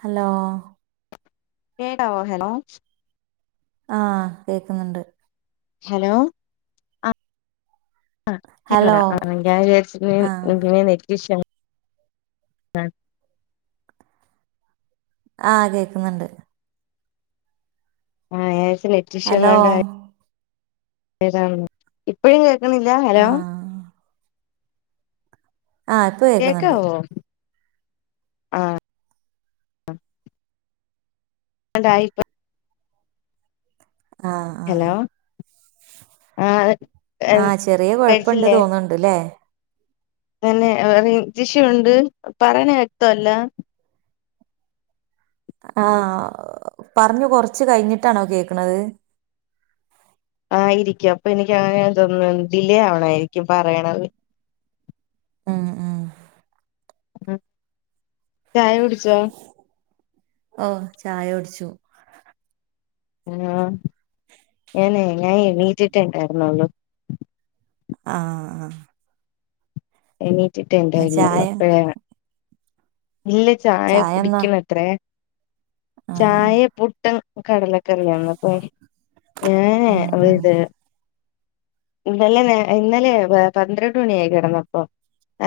Hello കേക്കാവോ hello ആഹ കേക്കുന്നുണ്ട് ഹലോ ഹലോ ആഹ് [unintelligible] ആഹ് കേൾക്കുന്നുണ്ട് ആഹ ഞാൻ വിചാരിച്ചു ഹലോ നെറ്റ്ഇഷ്യങ്ങണ്ട എതാ ഇപ്പോഴും കേൾക്കുന്നില്ല ഹലോ ആഹ് ആഹ് ഇപ്പൊ കേക്കുന്നുണ്ട് കേക്കാവോ ആഹ് [inaudible] യിപ്പം ആഹ് ആഹ് ഹലോ ആഹ് ആഹ് ചെറിയ കുഴപ്പുണ്ട് തോന്ന ണ്ട് അല്ലേ അന്നെ നെറ്റ്ഇഷുണ്ട് പറയണ വ്യക്ത അല്ല ആഹ പറഞ്ഞു കൊറച്ച് കഴിഞ്ഞിട്ടാണോ കേക്കണത് ആയിരിക്കും അപ്പൊ എനിക്ക് അങ്ങനെ എതൊന്ന ഡിലേ ആവണായിരിക്കും പറയണത് മ് മ് മ് ചായ കുടിച്ചോ ഓ ചായ ഒടിച്ചു ആഹ ഞനെ ഞൻ എണീറ്റിട്ട് ഉണ്ടായിരുന്നുള്ളു ആഹ് ആഹ് എണീറ്റിടെ ആഹ് ഉണ്ടായിരുന്ള്ളോ ചായ അപ്പഴ ഇല്ല ചായ ചായന്നാ കുടിക്കണ അത്രേ ആഹ് ചായ പുട്ടും കടലൊക്കെറിയന്ന പോ ഞാനേ ഉം അത് ഉം ഇന്നലെ ഇന്നലെ പന്ത്രണ്ട്മണിയായി കിടന്നപ്പോ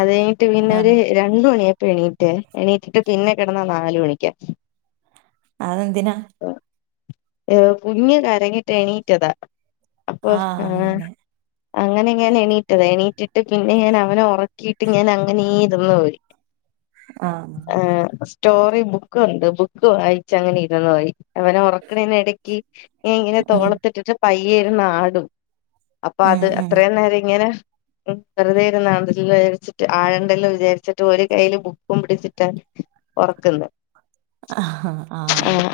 അത് കഴിഞ്ഞിട്ട് പിന്നെ ആഹ് ഒരു രണ്ട് മണിയപ്പ എണീറ്റ് എണീറ്റിട്ട് പിന്നെ കിടന്നാ നാലുമണിക്ക അത് എന്തിനാ ഏ കുഞ്ഞ് കരങ്ങിട്ട് എണീറ്റതാ അപ്പൊ ആഹ് അങ്ങനെ ഞാൻ എണീറ്റത് എണീറ്റിട്ട് പിന്നെ ഞാൻ അവനെ ഉറക്കിയിട്ട് ഞാൻ അങ്ങനെ [inaudible] ആഹ് ആഹ സ്റ്റോറി ബുക്കണ്ട് ബുക്ക് വായിച്ച അങ്ങനെ ഇരുന്ന് പോയി അവന ഉറക്കണേന് ഇടക്ക് ഞ ഇങ്ങനെ ഉം തോളത്തിട്ടിട്ട് പയ്യെഇരുന്ന് ആടും അപ്പൊ ഉം അത് ഉം അത്രയും നേരം ഇങ്ങനെ വെറുതെ ഇരുന്നതാണ് അല്ലാം വിചാരിച്ചിട്ട് ആഴണ്ടെല്ലാം വിചാരിച്ചിട്ട് ഒരു കൈയില് ബുക്കും പിടിച്ചിട്ട് ഒറക്കുന്നെ ആഹ്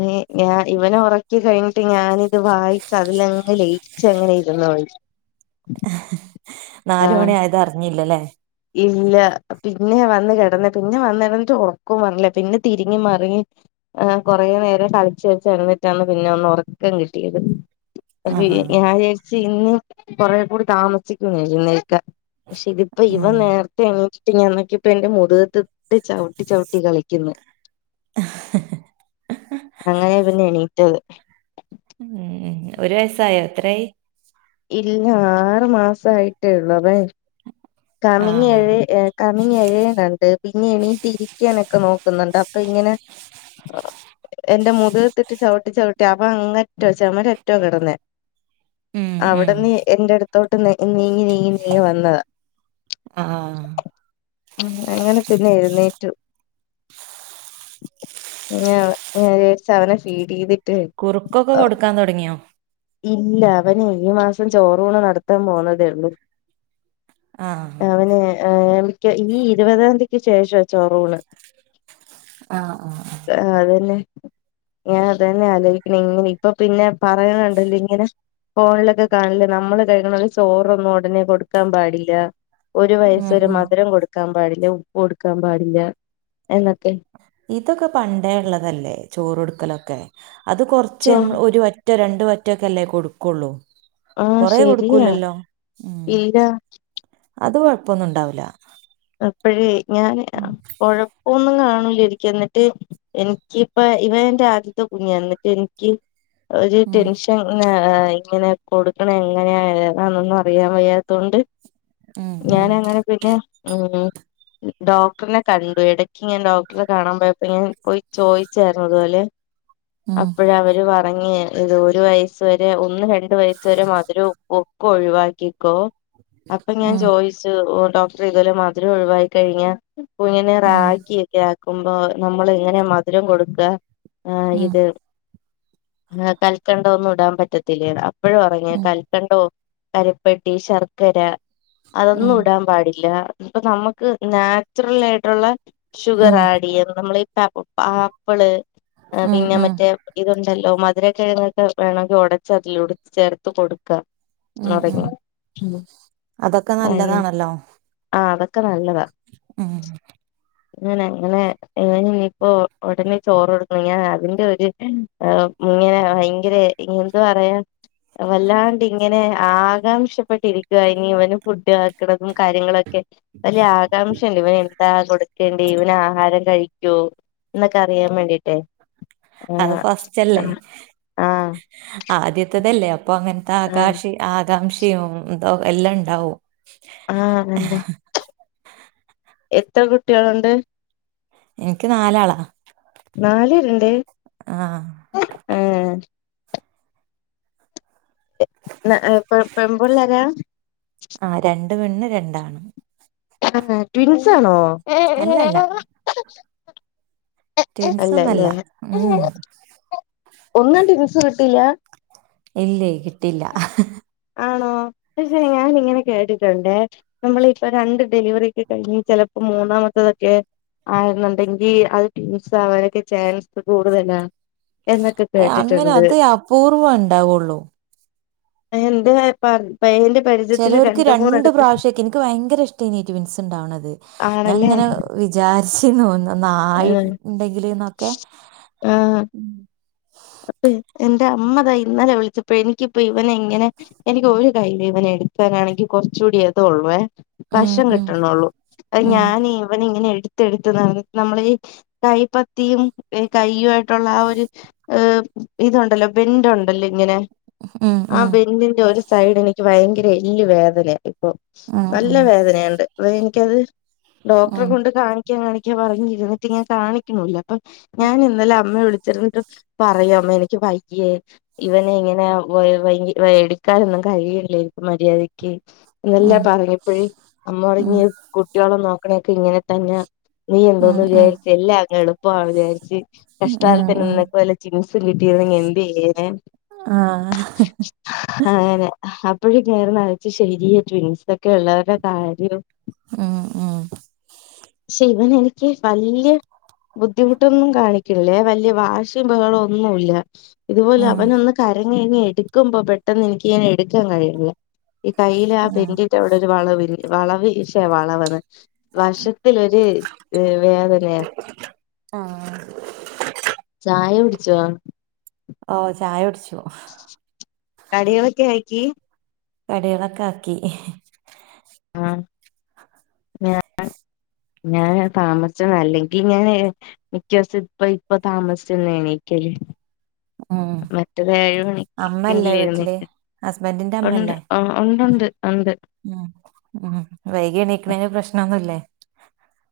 അ ഞാൻ ഇവന ഉറ കഴിഞ്ഞിട്ട് ഞാനിത് വായിച്ച് അതിലങ്ങ് ലയിച്ചങ്ങനെ ഇരുന്നുപോയി നാലു ആഹ് മണി ആയതറിഞ്ഞില്ലല്ലേ ഇല്ല പിന്നെ വന്ന് കെടന്നെ പിന്നെ വന്നെടന്നിട്ട് ഒറക്കോം വന്നില്ല പിന്നെ തിരിഞ്ഞും മറിഞ്ഞും ആഹ് കൊറേ നേരം [unintelligible] വെച്ച് കെടന്നിട്ടാണ് പിന്നെ ഒന്ന് ഒറക്കം കിട്ടിയത് ആഹ് ഞാൻ ആഹ് വിചാരിച്ച് ഇന്ന് കൊറെ കൂടി താമസിക്കും എഴുന്നേല്ക്കാൻ പക്ഷെ ഇതിപ്പ ഈ ഉം നേരത്തെ എണീറ്റിട്ട് ഞാൻ നോക്കിയപ്പോ എന്റെ മുതുകത്തിട്ട് ചവിട്ടി ചവിട്ടി കളിക്കുന്ന് അങ്ങനെയാ പിന്നെണീറ്റത് ഉം ഒരു വയസായോ എത്രായി ഇല്ലാ ആറുമാസം ആയിട്ടേയുള്ളു അതാ ഞാൻ ചോ ആഹ് കമിങ്ങേഴേ ഏഹ് കമിങ്ങേഴേനൊണ്ട് പിന്നെ എണീറ്റിരിക്കാനൊക്കെ നോക്കുന്നൊണ്ട് അപ്പൊ ഇങ്ങനെ [inaudible] എന്റെ മുതുകത്തിട്ട് ചവിട്ടി ചവിട്ടി അവ അങ്ങേറ്റവാ ചെമരറ്റവാ കെടന്നെ ഉം ഉം അവടന്ന് എ എൻ്റെടുത്തോട്ട് നേ നീങ്ങി നീങ്ങി നീങ്ങി വന്നതാ ആഹ് ഉം അങ്ങനെ പിന്നെ എഴുന്നേറ്റു ഉം ഞാ ഞാൻ വിചരിച്ചവനെ ഫീഡ് ചെയ്തി കുറുക്കൊക്കെ കൊടുക്കാൻ തൊടങ്ങിയോ ഇല്ല അവനേ ഈ മാസം ചോറൂണ് നടത്താൻ പോണതേ ഒള്ളൂ ആഹ് അവന് ആഹ് മിക്ക ഈ ഇരുപതാംതീക്ക് ശേഷവാ ചോറൂണ് ആഹ് ആഹ് ആഹ് അതന്നെ ഞാൻ അത് തന്നെ ആലോചിക്കണെ ഇങ്ങനെ ഇപ്പൊ പിന്നെ പറയണണ്ടല്ലിങ്ങനെ ഫോണിലൊക്കെ കാണില്ലേ നമ്മള് കഴിക്കണപോലെ ചോറൊന്നും ഒടനെ കൊടുക്കാൻ പാടില്ല ഒരു വയസ്സ് ഉം വരെ ഉം മധുരം കൊടുക്കാൻ പാടില്ല ഉപ്പ് കൊടുക്കാൻ പാടില്ല എന്നൊക്കെ ഇതൊക്കെ പണ്ടേ ഒള്ളതല്ലേ ചോറൊടുക്കലൊക്കെ അത് കൊറച്ച് ചോ നമ്മ ഒരു വ റ്റ് രണ്ട് വറ്റൊക്കെ അല്ലേ കൊടുക്കുവൊള്ളൂ ആഹ് കൊറേ ശരിയാ കൊടുക്കൂലല്ലോ ഉം ഇല്ല അത് കൊഴപ്പൊന്നുണ്ടാവൂല്ല അപ്പഴേ ഞാന് ഉം കൊഴപ്പൊന്നും കാണൂലാരിക്കും എന്നിട്ട് എനിക്കിപ്പ ഇവൻ എന്റെ ആദ്യത്തെ കുഞ്ഞാ ന്നിട്ട് എനിക്ക് ഒരു ഉം ടെൻഷൻ ഉം ആഹ് ഇങ്ങനെ കൊടുക്കണം എങ്ങനെയാ ഏതാന്നൊന്നും അറിയാൻ വയ്യാത്തോണ്ട് ഉം ഉം ഞാനങ്ങനെ പിന്നെ ഉം ഡോക്ടറിനെ കണ്ടു എട ക്ക് ഞാൻ ഡോക്ടറെ കാണാൻ പോയപ്പോ ഇങ്ങനെ പോയി ചോയിച്ചാരുന്നു അതുപോലെ ഉം അപ്പഴാ അവര് പറ [unintelligible] ഇത് ഒരു വയസ്സ് വരെ ഒന്ന് രണ്ട് വയസ് വരെ മധുരം ഉപ്പുവൊക്കെ ഒഴിവാക്കിക്കോ അപ്പൊ ഞാൻ ഉം ചോയിച്ചു ഓഹ് ഡോക്ടറെ ഇതുപോലെ മധുരം ഒഴിവായി കഴിഞ്ഞ കുഞ്ഞിനെ ഉം റാഗിയൊക്കെ ആക്കുമ്പോ നമ്മൾ എങ്ങനെ മധുരം കൊടുക്കുക ആഹ് ഉം ഇത് ആഹ് കൽക്കണ്ടവൊന്നും ഇടാൻ പറ്റത്തി ത്തില്ലെന്ന് അപ്പഴ പറഞ്ഞെ ഉം കൽക്കണ്ടോ കരിപ്പട്ടി ശർക്കര അതൊന്നും ഉം ഇടാൻ പാടില്ല ഇപ്പൊ നമുക്ക് നാച്ചുറൽ ആയിട്ടുള്ള ഷുഗർ ഉം ആഡ് ചെയ്യ നമ്മള ആപ്പിള് ഉം പിന്നെ ഉം മറ്റേ ഇതുണ്ടല്ലോ മധുരക്കിഴങ്ങൊക്കെ വേണങ്കിൽ ഒടച്ച [unintelligible] ചേർത്ത് കൊടുക്ക. ഉം ഉം അതൊക്കെ [unintelligible] നല്ലതാണല്ലോ ആഹ് അതൊക്കെ നല്ലതാ ഉം ഇങ്ങനെ ഇങ്ങനെ ഇങ്ങനെ ഇനിയിപ്പോ ഒടനെ ചോറൊടുക്കണം ഞാൻ അതിന്റെ ഒരു ആഹ് ഇങ്ങനെ ഭയങ്കര ഇനി എന്ത് പറയാ വല്ലാണ്ടിങ്ങനെ ആകാംക്ഷപ്പെട്ടിരിക്കുക ഇനി ഇവന് ഫുഡ് ആക്കണം കാര്യങ്ങളൊക്കെ വലിയ ആകാംക്ഷയുണ്ട് ഇവന എന്താ കൊടു [unintelligible] ഇവന് ആഹാരം കഴിക്കോ എന്നൊക്കെ അറിയാൻ വേണ്ടിട്ടേ അത് ഫസ്റ്റ് അല്ലേ ആഹ് ആദ്യത്തതല്ലേ അപ്പൊ അങ്ങൻത്തെ ആഹ് ആകാശ ആകാംക്ഷയും എന്ത എല്ലാം ഇണ്ടാവും ആഹ് അതന്നെ എത്ര കുട്ടിയാള്ണ്ട് എനിക്ക് നാലാളാ നാല് പേരുണ്ട് ആഹ് ആഹ് ന്ന പെ പെമ്പുള്ളാരാ ആഹ് രണ്ട് പെണ്ണ് രണ്ടാണ് ആഹ് ട്വിൻസാണോ അല്ലല്ല [inaudible] ട്വിൻസ് ഒന്നുല്ല അല്ലല്ലേ ഉം ഉം ഒന്നും ടിൻസ് കിട്ടില്ല ഇല്ലേ കിട്ടിയില്ല ആണോ പക്ഷെ ഞാനിങ്ങനെ കേട്ടിട്ടുണ്ടേ നമ്മൾ ഇപ്പ രണ്ട് ഡെലിവറി ഒക്കെ കഴിഞ്ഞ് ചെലപ്പോ മൂന്നാമത്തതൊക്കെ ആകുന്നുണ്ടെങ്കിൽ അത് ട്വിൻസ് ആവാനൊക്കെ ചാൻസ് കൂടുതലാണ് എന്നൊക്കെ കേട്ടിട്ടുണ്ട് പൂർവ്വം ഉണ്ടാവുള്ളൂ എന്ത് [unintelligible] പയ്യന്റെ പരിചയത്തില് രണ്ട് മൂന്നടുത്ത് ഇൻക്ക് ഭയങ്കര ഇഷ്ടയിനി ട്വിൻസ് ഉണ്ടാവ്ണത്. ആണല്ലേ വിചാരിച്ചിനു ഒന്ന് ആഹ് ഒന്നായിണ്ടെങ്കിൽന്നൊക്കെ. അപ്പ എന്റെ അമ്മതാ ഇന്നലെ വിളിച്ചപ്പോ എനിക്കിപ്പ ഇവന എങ്ങനെ. എനിക്ക് ഒരു കയ്ൽ ഇവനെ എടുക്കാനാണെങ്കിൽ കുറച് കൂടി അതള്ളൂ ഉം വഷം ഉം കിട്ടണള്ളൂ. അത് ഉം ഞാൻ ഇവന ഇങ്ങനെ എടുത്ത്ടുത്ത് നടന്നിട്ട് നമ്മള ഈ. കൈപ്പത്തിയും കയ്യു ട്ടുള്ള ആ ഒരു ഇതുണ്ടല്ലോ ബെൻ്റുണ്ടല്ലോ ഇങ്ങനെ. ഉം ആ ഉം ബെൻ്റ്ന്റെ ഒരു സൈഡ് എനിക്ക് ഭയങ്കര എല്ല് വേദനയ ഇപ്പൊ. ഉം നല്ല ഉം വേദനയുണ്ട് എനിക്കത് ഡോക്ടറെ ഉം കൊണ്ട് കാണിക്ക കാണിക്കാ പറഞ്ഞിരുന്നിട്ട് ഞാൻ കാണിക്കണൂല്ല അപ്പൊ ഞാൻ ഇന്നലെ അമ്മയ വിളിച്ചിരിന്നിട്ട്. പറയ് അമ്മേ എനിക്ക് വയ്യേ ഇവന ഇങ്ങനെ [unintelligible] എടുക്കാനൊന്നും കഴിയ്ണില്ല എനിക് മര്യാദിക്ക്. എല്ല ഉം പറഞ്ഞപ്പഴി അമ്മ ഉം പറഞ്ഞ് ഉം കുട്ടികള നോക്കണൊക്കെ ഇങ്ങനെ തന്നെ. നീ ഉം എന്തോന്ന് വിചാരിച് എല്ല അങ്ങനെ എളുപ്പാണ് വിചാര്ച്ച് ഉം കഷ്ടാലത്തി നിന്ന് ഉം വല്ല ട്വിൻസും കിട്ടിയിര്ന്നെങ്കി എന്തെയ്യേനെ ആഹ് അങ്ങനെ അപ്പഴക്കെ ഞാ ഇരുന്ന് ആലോയിച്ച് ശരിയ ട്വിൻസൊക്കെ ഇള്ളവരുടെ കാര്യം ഉം ഉം പക്ഷെ ഇവന് എനിക്ക് വല്ല്യ ബുദ്ധിമുട്ടൊന്നും കാണിക്കൂലേ വല്യ വാശി വാശിയും ബഹളും ഒന്നുവില്ല ഇതുപോലെ ഉം അവനൊന്ന് കരഞ്ഞ് കഴിഞ്ഞ എടുക്കുമ്പം പെട്ടെന്ന് എനിക്കിങ്ങനെ എടുക്കാൻ കഴിയ്ണില്ല. ഈ കയ്യില് ആ ഉം പെന്റിന്റെ അവിടൊരു വളവ വളവ് ശ്ശെ വളവെന്ന് വശത്തിലൊരു വേദനയാ ആഹ് ചായ കുടിച്ചോ? ഓഹ് ചായ കുടിച്ചു. കടികളൊക്കെ ആക്കി? കടികളൊക്കാക്കി. ആഹ്. ഞാൻ ഞാന് താമസിച്ചെത അല്ലെങ്കി ഞ്ഞാന്. മിക്ക ദിവസം ഇപ്പ ഇപ്പ താമസിച്ചന്നെ എണീക്കല് ഉം മറ്റെത് ഏഴ് അമ്മല്ലേ മണിക്കെങ്കിലും വീട്ടില് എഴുന്നേൽക്കും ഹസ്ബൻറിന്റെ ഉണ്ട് അമ്മല്ലേ? ആഹ് ഉണ്ട്ണ്ട് ഉണ്ട്. ഉം ഉം വൈകി എണീക്ക്ണേന് പ്രശ്നൊന്നുല്ലേ?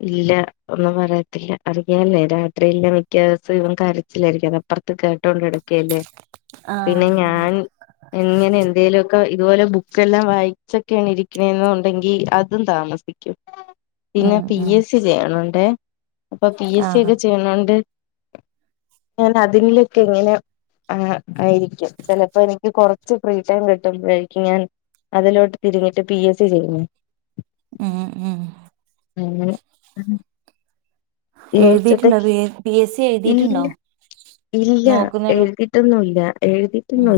ഇല്ല ഒന്നും പറയത്തില്ല അറിയാല്ലേ രാത്രിയില് മിക്ക ദിവസം ഇവൻ കരച്ചിലായിരിക്കും. അത് അപ്പറത്ത് കേട്ടോണ്ട് കിടക്കയല്ലേ ആഹ് പിന്നെ ഞാൻ ഇങ്ങനെ എന്തേലുവൊക്കെ ഇതുപോലെ ബുക്കെല്ലാം വായിച്ചൊക്കെയാണ് ഇരിക്ക്ണേന്ന് ഉണ്ടെങ്കി അതും താമസിക്കും. പിന്നെ ഉം പി. ഉം എസ്. സി. ചെയ്യണുണ്ടേ അപ്പൊ പി. എസ്. സി ആഹ് ഒക്കെ ചെയ്യ്ണോണ്ട്. ഞാന് അതിനിലൊക്കെ ഇങ്ങനെ അങ്ങ് ആയിരിക്കും ചെലപ്പോ എനിക്ക് കൊറ റച്ച് ഫ്രീടൈം കിട്ടുമ്പയേക്കും ഞാൻ അതിലോട്ട് തിരിഞ്ഞിട്ട് പി എസ് സി ചെയ്യുവേ ഉം ഉം അങ്ങനെ ആഹ് എഴുതിയിട്ടുണ്ടോ? പി എസ് സി എഴുതിയിട്ടുണ്ടോ? ഇല്ല ഇല്ല നോക്കുന്നുള്ളൂ എഴുതിയിട്ടൊന്നുല്ല എഴുതി ഉം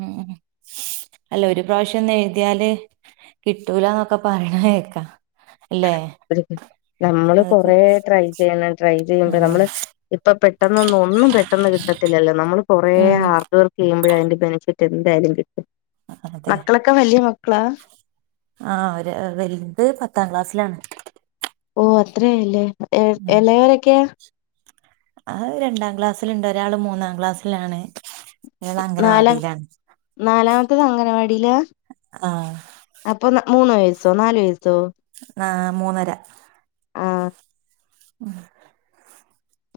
ഉം അല്ല ഒരു പ്രാവിശ്യൊന്ന് എഴുതിയാല്. കിട്ടൂലാന്നൊക്കെ പറയ്ണ കേക്കാ അല്ലേ? നമ്മള് അതൊക്കെ കൊറേ ട്രൈ ചെയ്യണം ട്രൈ ചെയ്യുമ്പ നമ്മള് ആഹ് ഇപ്പൊ പെട്ടന്നൊന്നും ഒന്നും പെട്ടെന്ന് കിട്ടത്തില്ലല്ലോ നമ്മൾ കൊറേ ഉം ഹാർഡ് വർക്ക് ചെയ്യുമ്പഴേ അതിന്റെ ബെനിഫിറ്റ് എന്തായാലും കിട്ടും അതെ മക്കളൊക്കെ വല്ല്യ മക്കളാ? ആഹ് ഒരു വല്ത് പത്താം ക്ലാസ്സിലാണ് ഓഹ് അത്ര ആയല്ലേ എളയവര് ഒക്കെയേ? അഹ് രണ്ടാം ക്ലാസ്സില്ണ്ട് ഒരാള് മൂന്നാം ക്ലാസ്സിലാണ് ഒരാള് നാലാ അംഗനവാടിയിലാണ് നാലാമത്തേത് അംഗനവാടിയിലാ? ആഹ് അപ്പൊ മൂന്ന് വയസ്സോ നാല് വയസ്സോ? ആഹ് മൂന്നര ആഹ് ഉം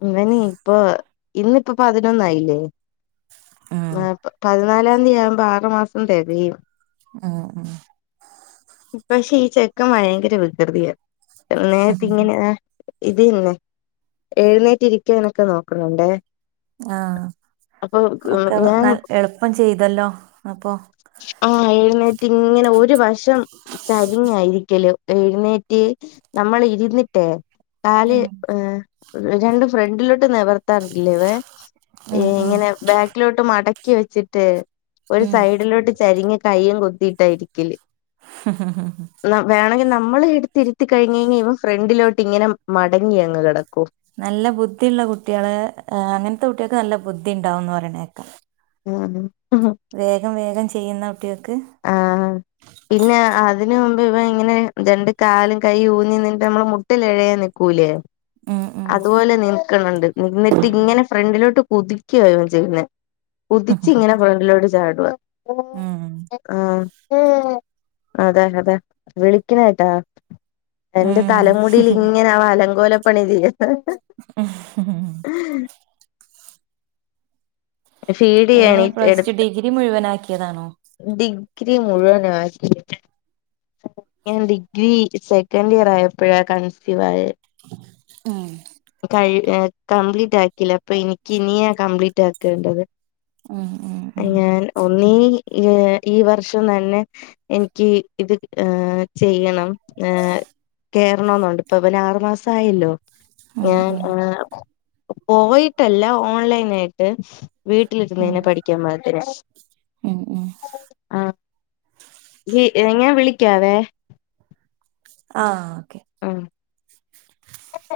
ഇവന് ഇപ്പൊ ഇന്നിപ്പൊ പതിനൊന്നായില്ലേ? ഉം പതിനാലാം തീയതി ആവുമ്പോ ആറ് മാസം തികയും ആഹ് ആഹ് പക്ഷെ ഈ ചെക്കൻ ഭയങ്കര വികൃതിയാ നേരത്തെ ഇങ്ങനെ ഇത് തന്നെ എഴുന്നേറ്റിരിക്കാനൊക്കെ നോക്കണ് ണ്ടേ ആഹ് ഒക്കെ ഞാൻ നൽ എളുപ്പം ചെയ്തല്ലോ അപ്പൊ ആഹ് എഴുന്നേറ്റിങ്ങനെ ഒരു വശം ചരിഞ്ഞാ ഇരിക്കല് എഴുന്നേറ്റ് നമ്മൾ ഇരുന്നിട്ടേ കാല് ഉം ഏഹ് രണ്ട് ഫ്രണ്ടിലോട്ട് നിവർ ട്ടാറില്ലാ ഇവൻ ഈ ഉം ഉം ഇങ്ങനെ ബാക്കിലോട്ട് മടക്കി വെച്ചിട്ട് ഒരു ഉം സൈഡിലോട്ട് ചരിഞ്ഞ് കയ്യും കറുത്തിയിട്ടാ ഇരിക്കല് ഹ ഹ ഹാ ഹ നമ് വേണെങ്കി നമ്മളെ എടുത്തിരുത്തി കഴിഞ്ഞ് കഴിഞ്ഞാ ഇവൻ ഫ്രണ്ടിലോട്ട് ഇങ്ങനെ മടങ്ങി അങ്ങ് കെടക്കും നല്ല ബുദ്ധിയുള്ള കുട്ട്യേള് ഏഹ് അങ്ങൻത്തെ കുട്ട്യേക്ക് നല്ല ബുദ്ധി ഇണ്ടാവൂന്ന് പറയണ കേക്കാം [unintelligible] വേഗം വേഗം ചെയ്യുന്ന കുട്ട്യേക്ക് ആഹ് പിന്നെ അതിന് മുമ്പ് ഇവൻ ഇങ്ങനെ രണ്ട് കാലും കൈയ്യും ഊന്നി നിന്നിട്ട് നമ്മള് മു ട്ടിലെഴയാൻ നിക്കൂലേ ഉം ഉം അതുപോലെ നിൽക്ക്ന്ന്ണ്ട് നിന്നിട്ട് ഇങ്ങനെ ഫ്രണ്ടിലോട്ട് കുതിക്കുവാ ഇവൻ ചെയ്യുന്നെ കുതിച്ചിങ്ങനെ ഫ്രണ്ടിലോട്ട് ചാടുവാ ഉം ആഹ് അതെ അതെ വിളിക്കണ കേട്ടാ? എന്റെ ഉം തലമുടിലിങ്ങനെ അവൻ അലങ്കോലപ്പണി ചെയ്യാ എങ്ങനെ പ്ലസ് ടു ഫീഡിയ്യാനെണീറ്റെട്ത്ത് ഡിഗ്രി മുഴുവനാക്കിയതാണോ ഡിഗ്രി മുഴുവനാക്കി ഞാൻ ഡിഗ്രി സെക്കൻഡ് ഇയർ ആയപ്പഴാ കൺസീവായെ ഉം കഴി ഏഹ് കംപ്ലീറ്റ് ആക്കീല്ലാ അപ്പൊ എനിക്ക് ഇനിയാ കംപ്ലീറ്റ് ആക്കേണ്ടത് ഉം ഉം ഉം ഞാൻ ഒന്നീ ഏഹ് ഈ വർഷം തന്നെ എനിക്ക് ഇത് ഏഹ് ചെയ്യണം ഏഹ് കേറണോന്നൊണ്ട് ഇപ്പൊ അവന് ആറു മാസായല്ലോ ഉം ഞാൻ ഉം ആഹ് പോയിട്ടല്ലാ ഓൺലൈനായിട്ട് വീട്ടിലിരുന്ന് ഉം തന്നെ പഠിക്കാൻ പാകത്തിന് ഉം ഉം ആഹ് [unintelligible] ഞാൻ വിളിക്കാവേ ആഹ് ഓക്കെ ഉം ആ